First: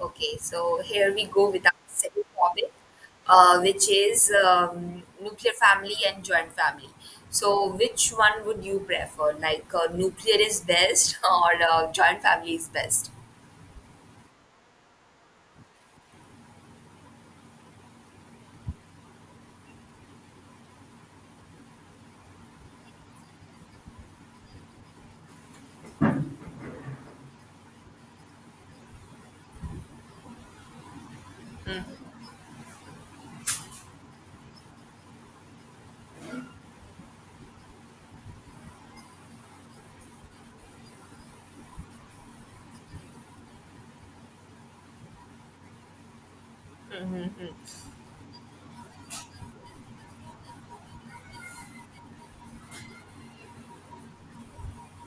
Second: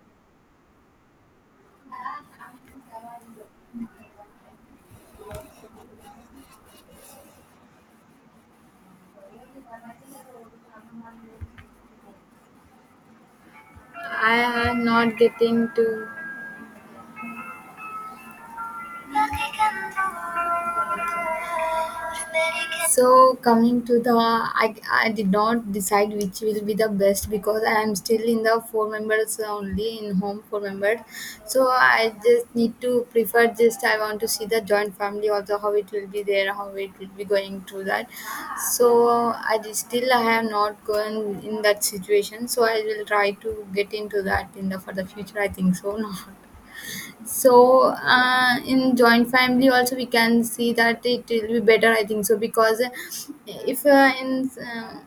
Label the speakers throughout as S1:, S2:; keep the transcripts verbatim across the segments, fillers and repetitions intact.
S1: Okay, so here we go with our second topic, uh, which is um, nuclear family and joint family. So, which one would you prefer? Like, uh, nuclear is best or uh, joint family is best?
S2: I am not getting to. So coming to the, I, I did not decide which will be the best because I am still in the four members only in home four members. So I just need to prefer just I want to see the joint family also how it will be there how it will be going through that. So I just- still I have not gone in that situation. So I will try to get into that in the for the future. I think so. No. So uh, in joint family also we can see that it will be better I think so because if uh, in uh,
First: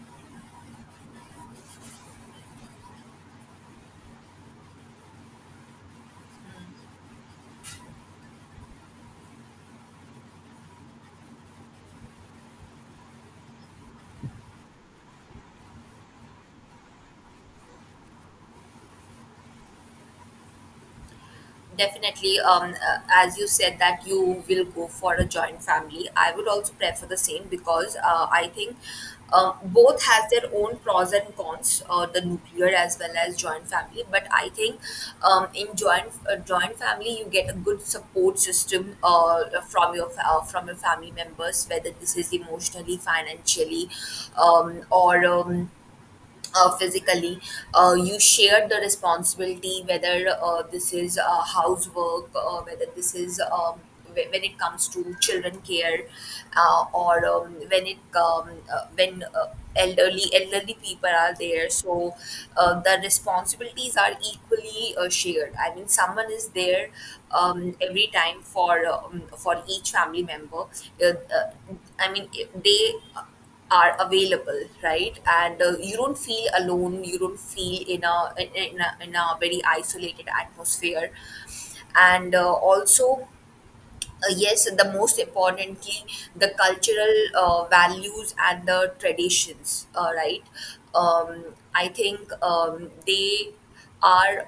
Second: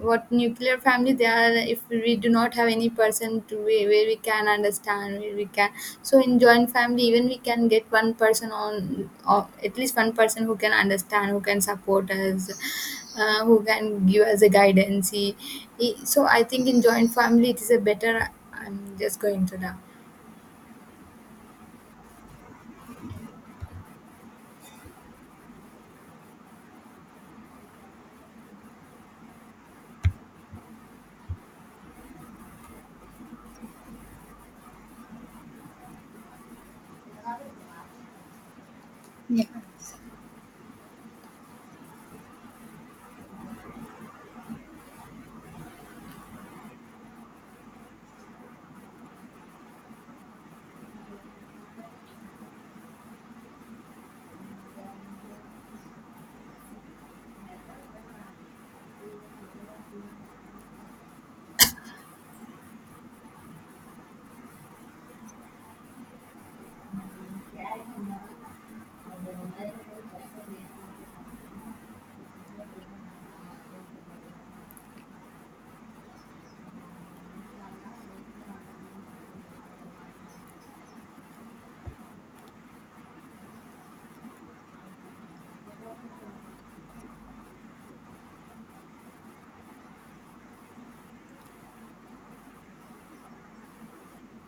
S2: what nuclear family they are if we do not have any person to where, where we can understand where we can so in joint family even we can get one person on or at least one person who can understand who can support us, uh, who can give us a guidance He- he- so I think in joint family it is a better I'm just going to now.
S1: Definitely, um, uh, as you said that you will go for a joint family, I would also prefer the same because uh, I think um both has their own pros and cons, uh, the nuclear as well as joint family. But I think um, in joint uh, joint family you get a good support system
S2: Yeah.
S1: uh, from your fa- uh, from your family members, whether this is emotionally, financially, um, or um, uh, physically. Uh, you shared the responsibility, whether uh, this is uh, housework, uh, whether this is um, wh- when it comes to children care, uh, or um, when it um, uh, when uh, elderly elderly people are there. So uh, the responsibilities are equally uh, shared. I mean, someone is there um, every time for um, for each family member. Uh, uh, I mean, they are available, right? And uh, you don't feel alone, you don't feel in a in a, in a very isolated atmosphere, and uh, also uh, yes, the most importantly, the cultural uh, values and the traditions, uh, right? um, I think um, they are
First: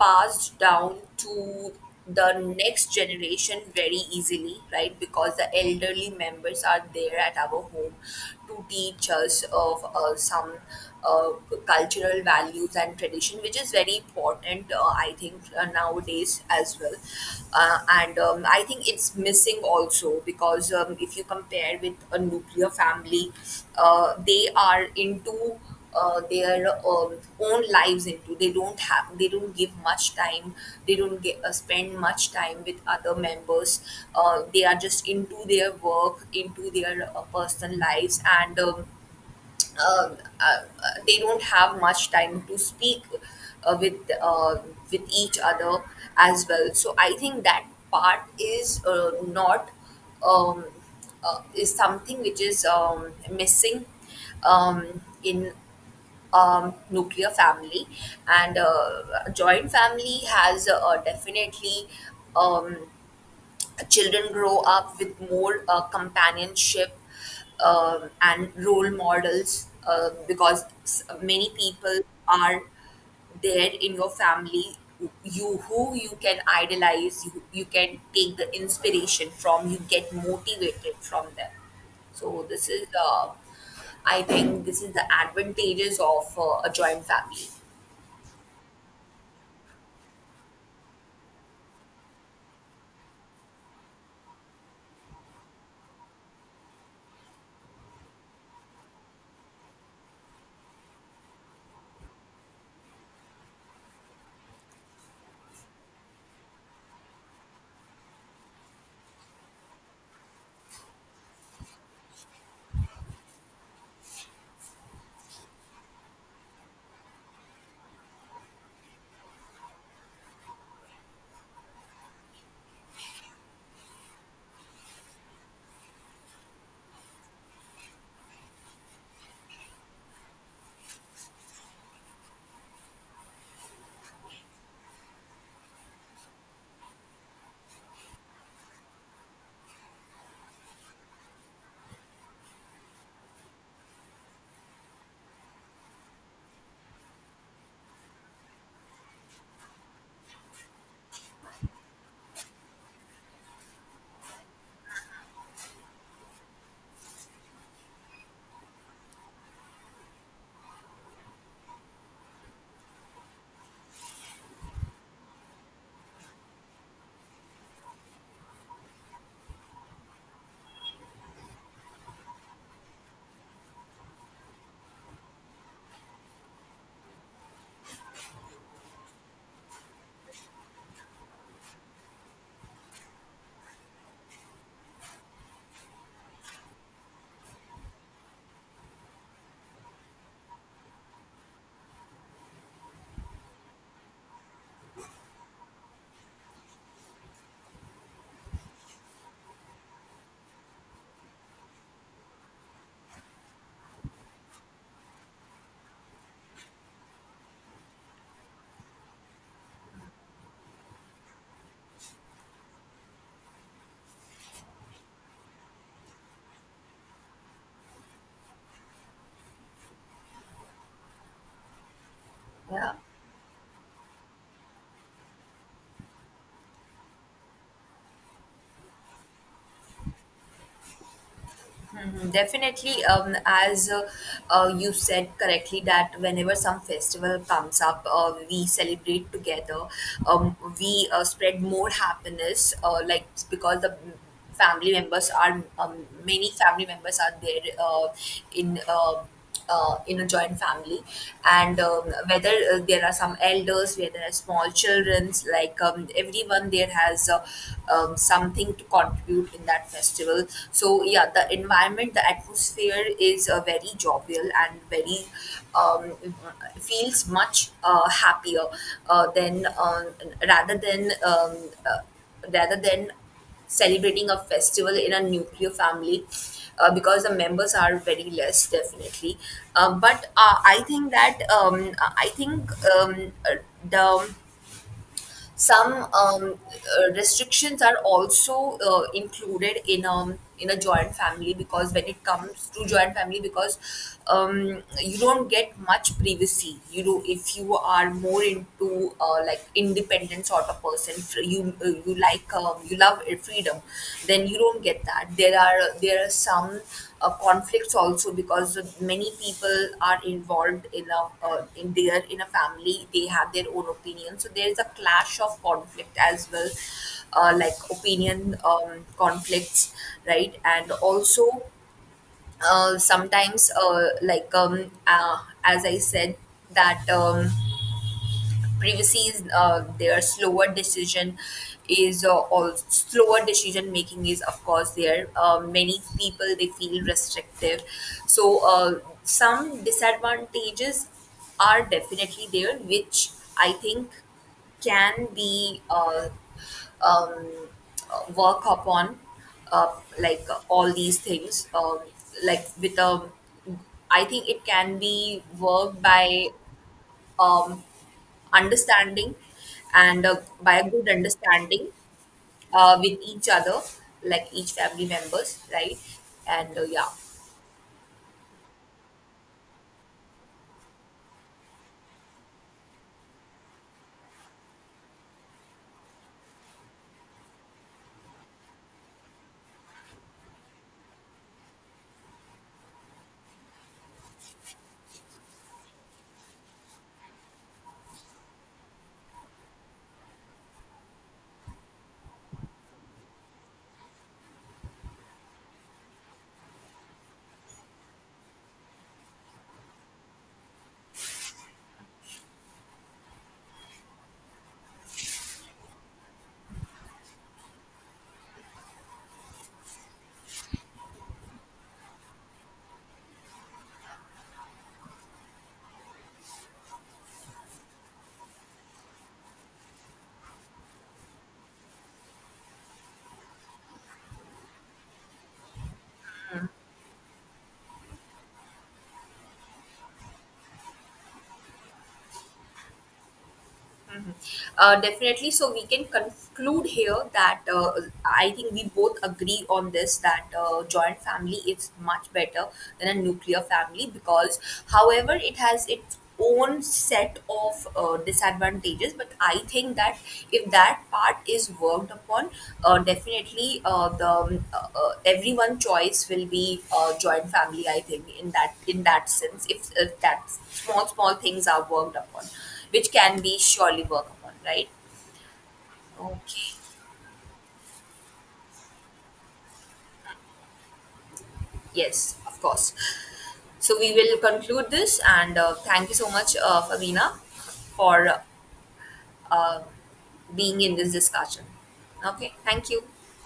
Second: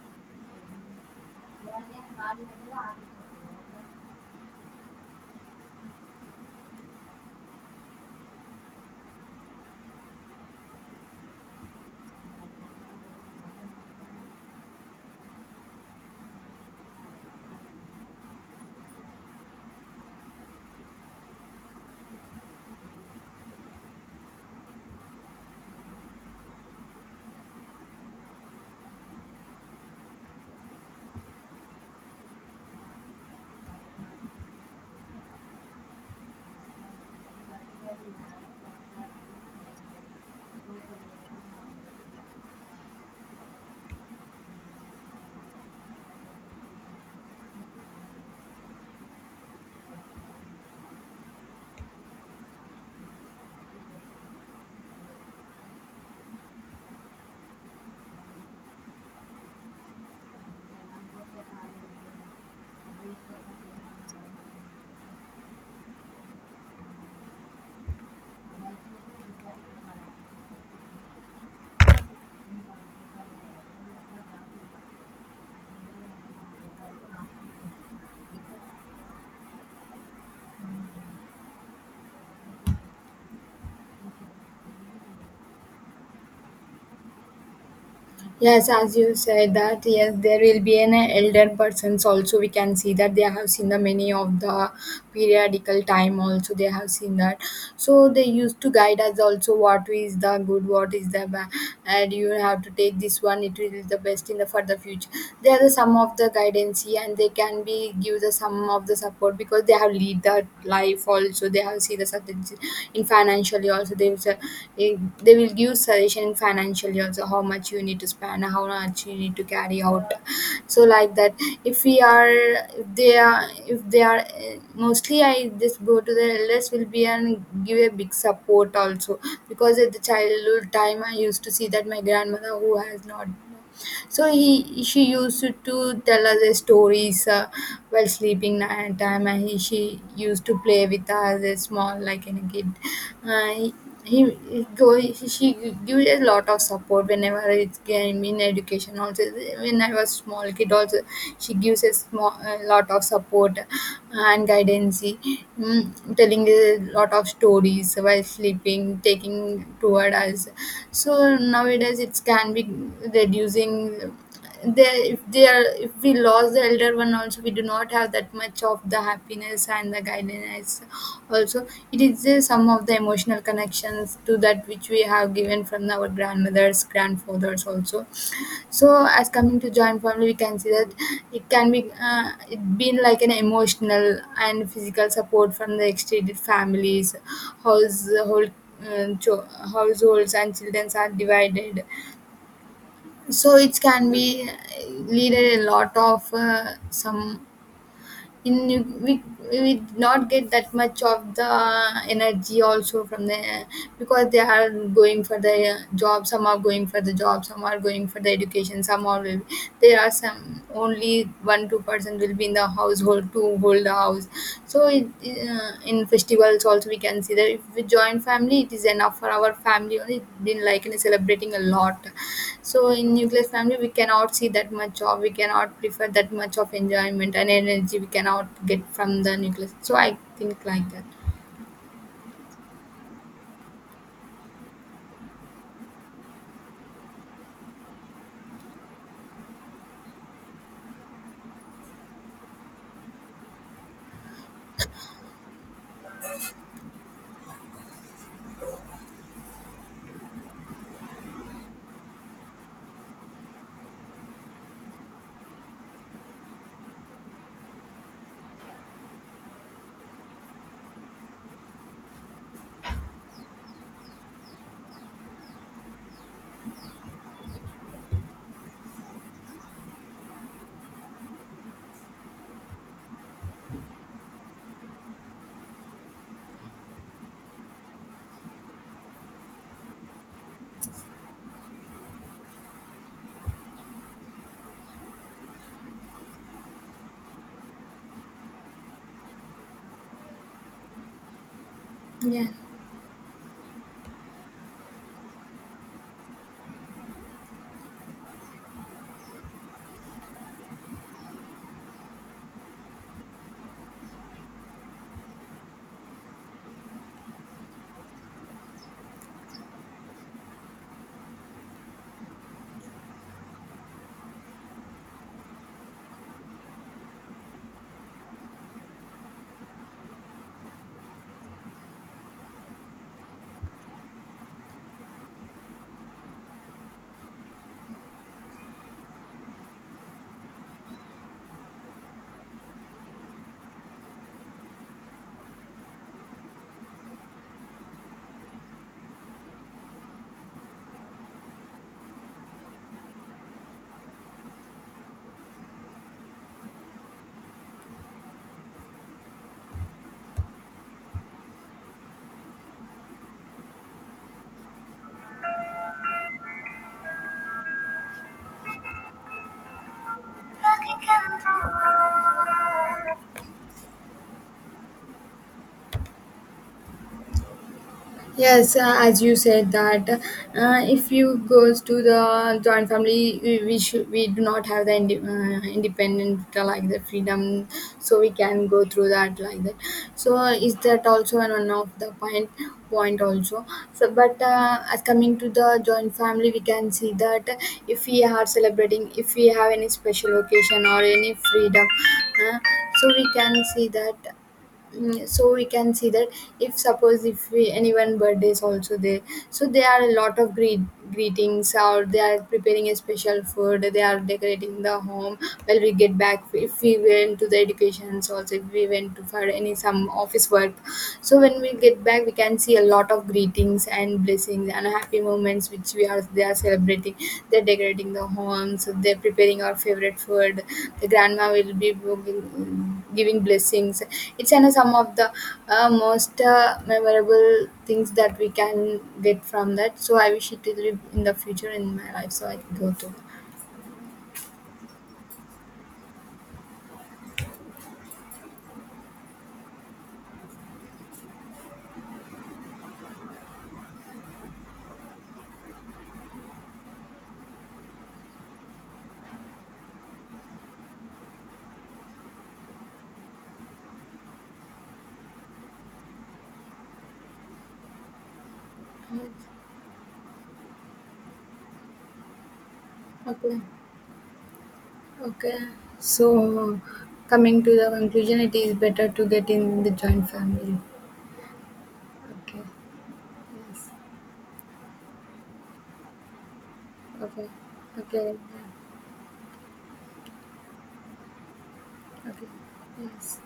S1: passed down to the next generation very easily, right? Because the elderly members are there at our home to teach us of uh, some uh, cultural values and tradition, which is very important, uh, I think, uh, nowadays as well. Uh, and um, I think it's missing also because um, if you compare with a nuclear family, uh, they are into uh, their um, own lives into. They don't have, they don't give much time. They don't get, uh, spend much time with other members. Uh, they are just into their work, into their uh, personal lives, and um, uh, uh, they don't have much time to speak uh, with uh, with each other as well. So I think that part is uh, not um, uh, is something which is um, missing um, in um, nuclear family, and uh, a joint family has uh, definitely um, children grow up with more uh, companionship um, and role models, uh, because s- many people are there in your family, you who you can idolize, you, you can take the inspiration from, you get motivated from them. So this is uh, I think this is the advantages of uh, a joint family.
S2: Yes, as you said that, yes, there will be an elder persons also. We can see that they have seen the many of the periodical time also. They have seen that. So they used to guide us also what is the good, what is the bad, and you have to take this one. It will the best in the for the future. They are the some of the guidance and they can be give the some of the support because they have lead that life life also they have see the suggestion in financially also they will su- eh, they will give suggestion in financially also how much you need to spend how much you need to carry out so like that if we are if they are if they are eh, mostly I just go to the elders will be and give a big support also because at the childhood time I used to see that my grandmother who has not so he she used to tell us the stories uh, while sleeping night time and he, she used to play with us a small like any kid, uh, he, he he go he- she gives a lot of support whenever it's game in education also when I was small kid also she gives a small a lot of support and guidance, mm, telling a lot of stories while sleeping taking toward us. So nowadays it can be reducing. They if they are if we lost the elder one also we do not have that much of the happiness and the guidance. Also it is uh, some of the emotional connections to that which we have given from our grandmothers grandfathers also. So, as coming to joint family, we can see that it can be uh, it been like an emotional and physical support from the extended families, household. Uh, cho- Households and children are divided, so it can be uh, lead a lot of uh, some in you- we we did not get that much of the energy also from the because they are going for the uh, job, some are going for the job, some are going for the education, some are will, there are some only one two person will be in the household to hold the house so it, uh, in festivals also we can see that if we join family it is enough for our family only it been like in celebrating a lot. So
S1: Yeah.
S2: in nuclear family, we cannot see that much of, we cannot prefer that much of enjoyment and energy we cannot get from the nucleus. So I think like that.
S1: Mhm. Definitely, um, as uh, uh, you said correctly, that whenever some festival comes up, uh, we celebrate together. Um, we uh, spread more happiness, uh, like because the family members are um, many family members are there uh, in. Uh, uh, in a joint family, and um, whether uh, there are some elders where there are small childrens, like um, everyone there has uh, um, something to contribute in that festival. So yeah, the environment, the atmosphere is uh, very jovial and very um, feels much uh, happier uh, than um, rather than um, uh, rather than celebrating a festival in a nuclear family, uh, because the members are very less definitely. Um but uh, I think that um, I think um, uh, the some um, uh, restrictions are also uh, included in um in a joint family, because when it
S2: Yeah.
S1: comes to joint family, because um, you don't get much privacy, you know, if you are more into uh, like independent sort of person. Fr- you, uh, you like um, you love free freedom, then you don't get that. There are, there are some uh, conflicts also, because many people are involved in a uh, in their in a family, they have their own opinion, so there is a clash of conflict as well, uh, like opinion um, conflicts, right? And also uh, sometimes uh, like um, uh, as I said that um, privacies uh, their slower decision is uh, or slower decision making is of course there. Uh, many people they feel restrictive. So uh, some disadvantages are definitely there, which I think can be uh, um, uh, work upon, uh, like uh, all these things, um, like with a I think it can be worked by um, understanding and uh, by a good understanding uh, with each other, like each family members, right? And uh, yeah.
S2: Yes, uh, as you said that uh, if you goes to the joint family, we, we should we do not have the inde- uh, independent, uh, like the freedom, so we can go through that like that. So uh, is that also an one of the point point also? So but uh, as coming to the joint family, we can see that if we are celebrating, if we have any special occasion or any freedom, uh, so we can see that. Mm, so we can see that if suppose if we anyone birthday is also there, so there are a lot of greet, greetings, or they are preparing a special food, they are decorating the home, well we get back if we went to the educations also if we went to for any some office work, so when we get back we can see a lot of greetings and blessings and happy moments which we are they are celebrating, they're decorating the homes, they're preparing our favorite food, the grandma will be giving giving blessings. It's an, some of the uh, most uh, memorable things that we can get from that, so I wish it to live in the future in my life so I can go to.
S1: Uh, definitely. So we can conclude here that uh, I think we both agree on this, that uh, joint family is much better than a nuclear family because, however, it has its own set of uh, disadvantages, but I think that if that part is worked upon, uh, definitely uh, the um, uh, uh, everyone choice will be uh, joint family. I think in that, in that sense, if, if that small small things are worked upon, which can be
S2: Okay.
S1: surely worked upon, right?
S2: Okay. So
S1: Okay.
S2: coming to the conclusion, it is better to get in the joint family.
S1: Yes,
S2: Okay.
S1: of course.
S2: Yes.
S1: So we will conclude this, and uh, thank you so much, uh, Fabina,
S2: Okay. Okay.
S1: for uh, being in this discussion.
S2: Okay.
S1: Okay, thank you.
S2: Yes.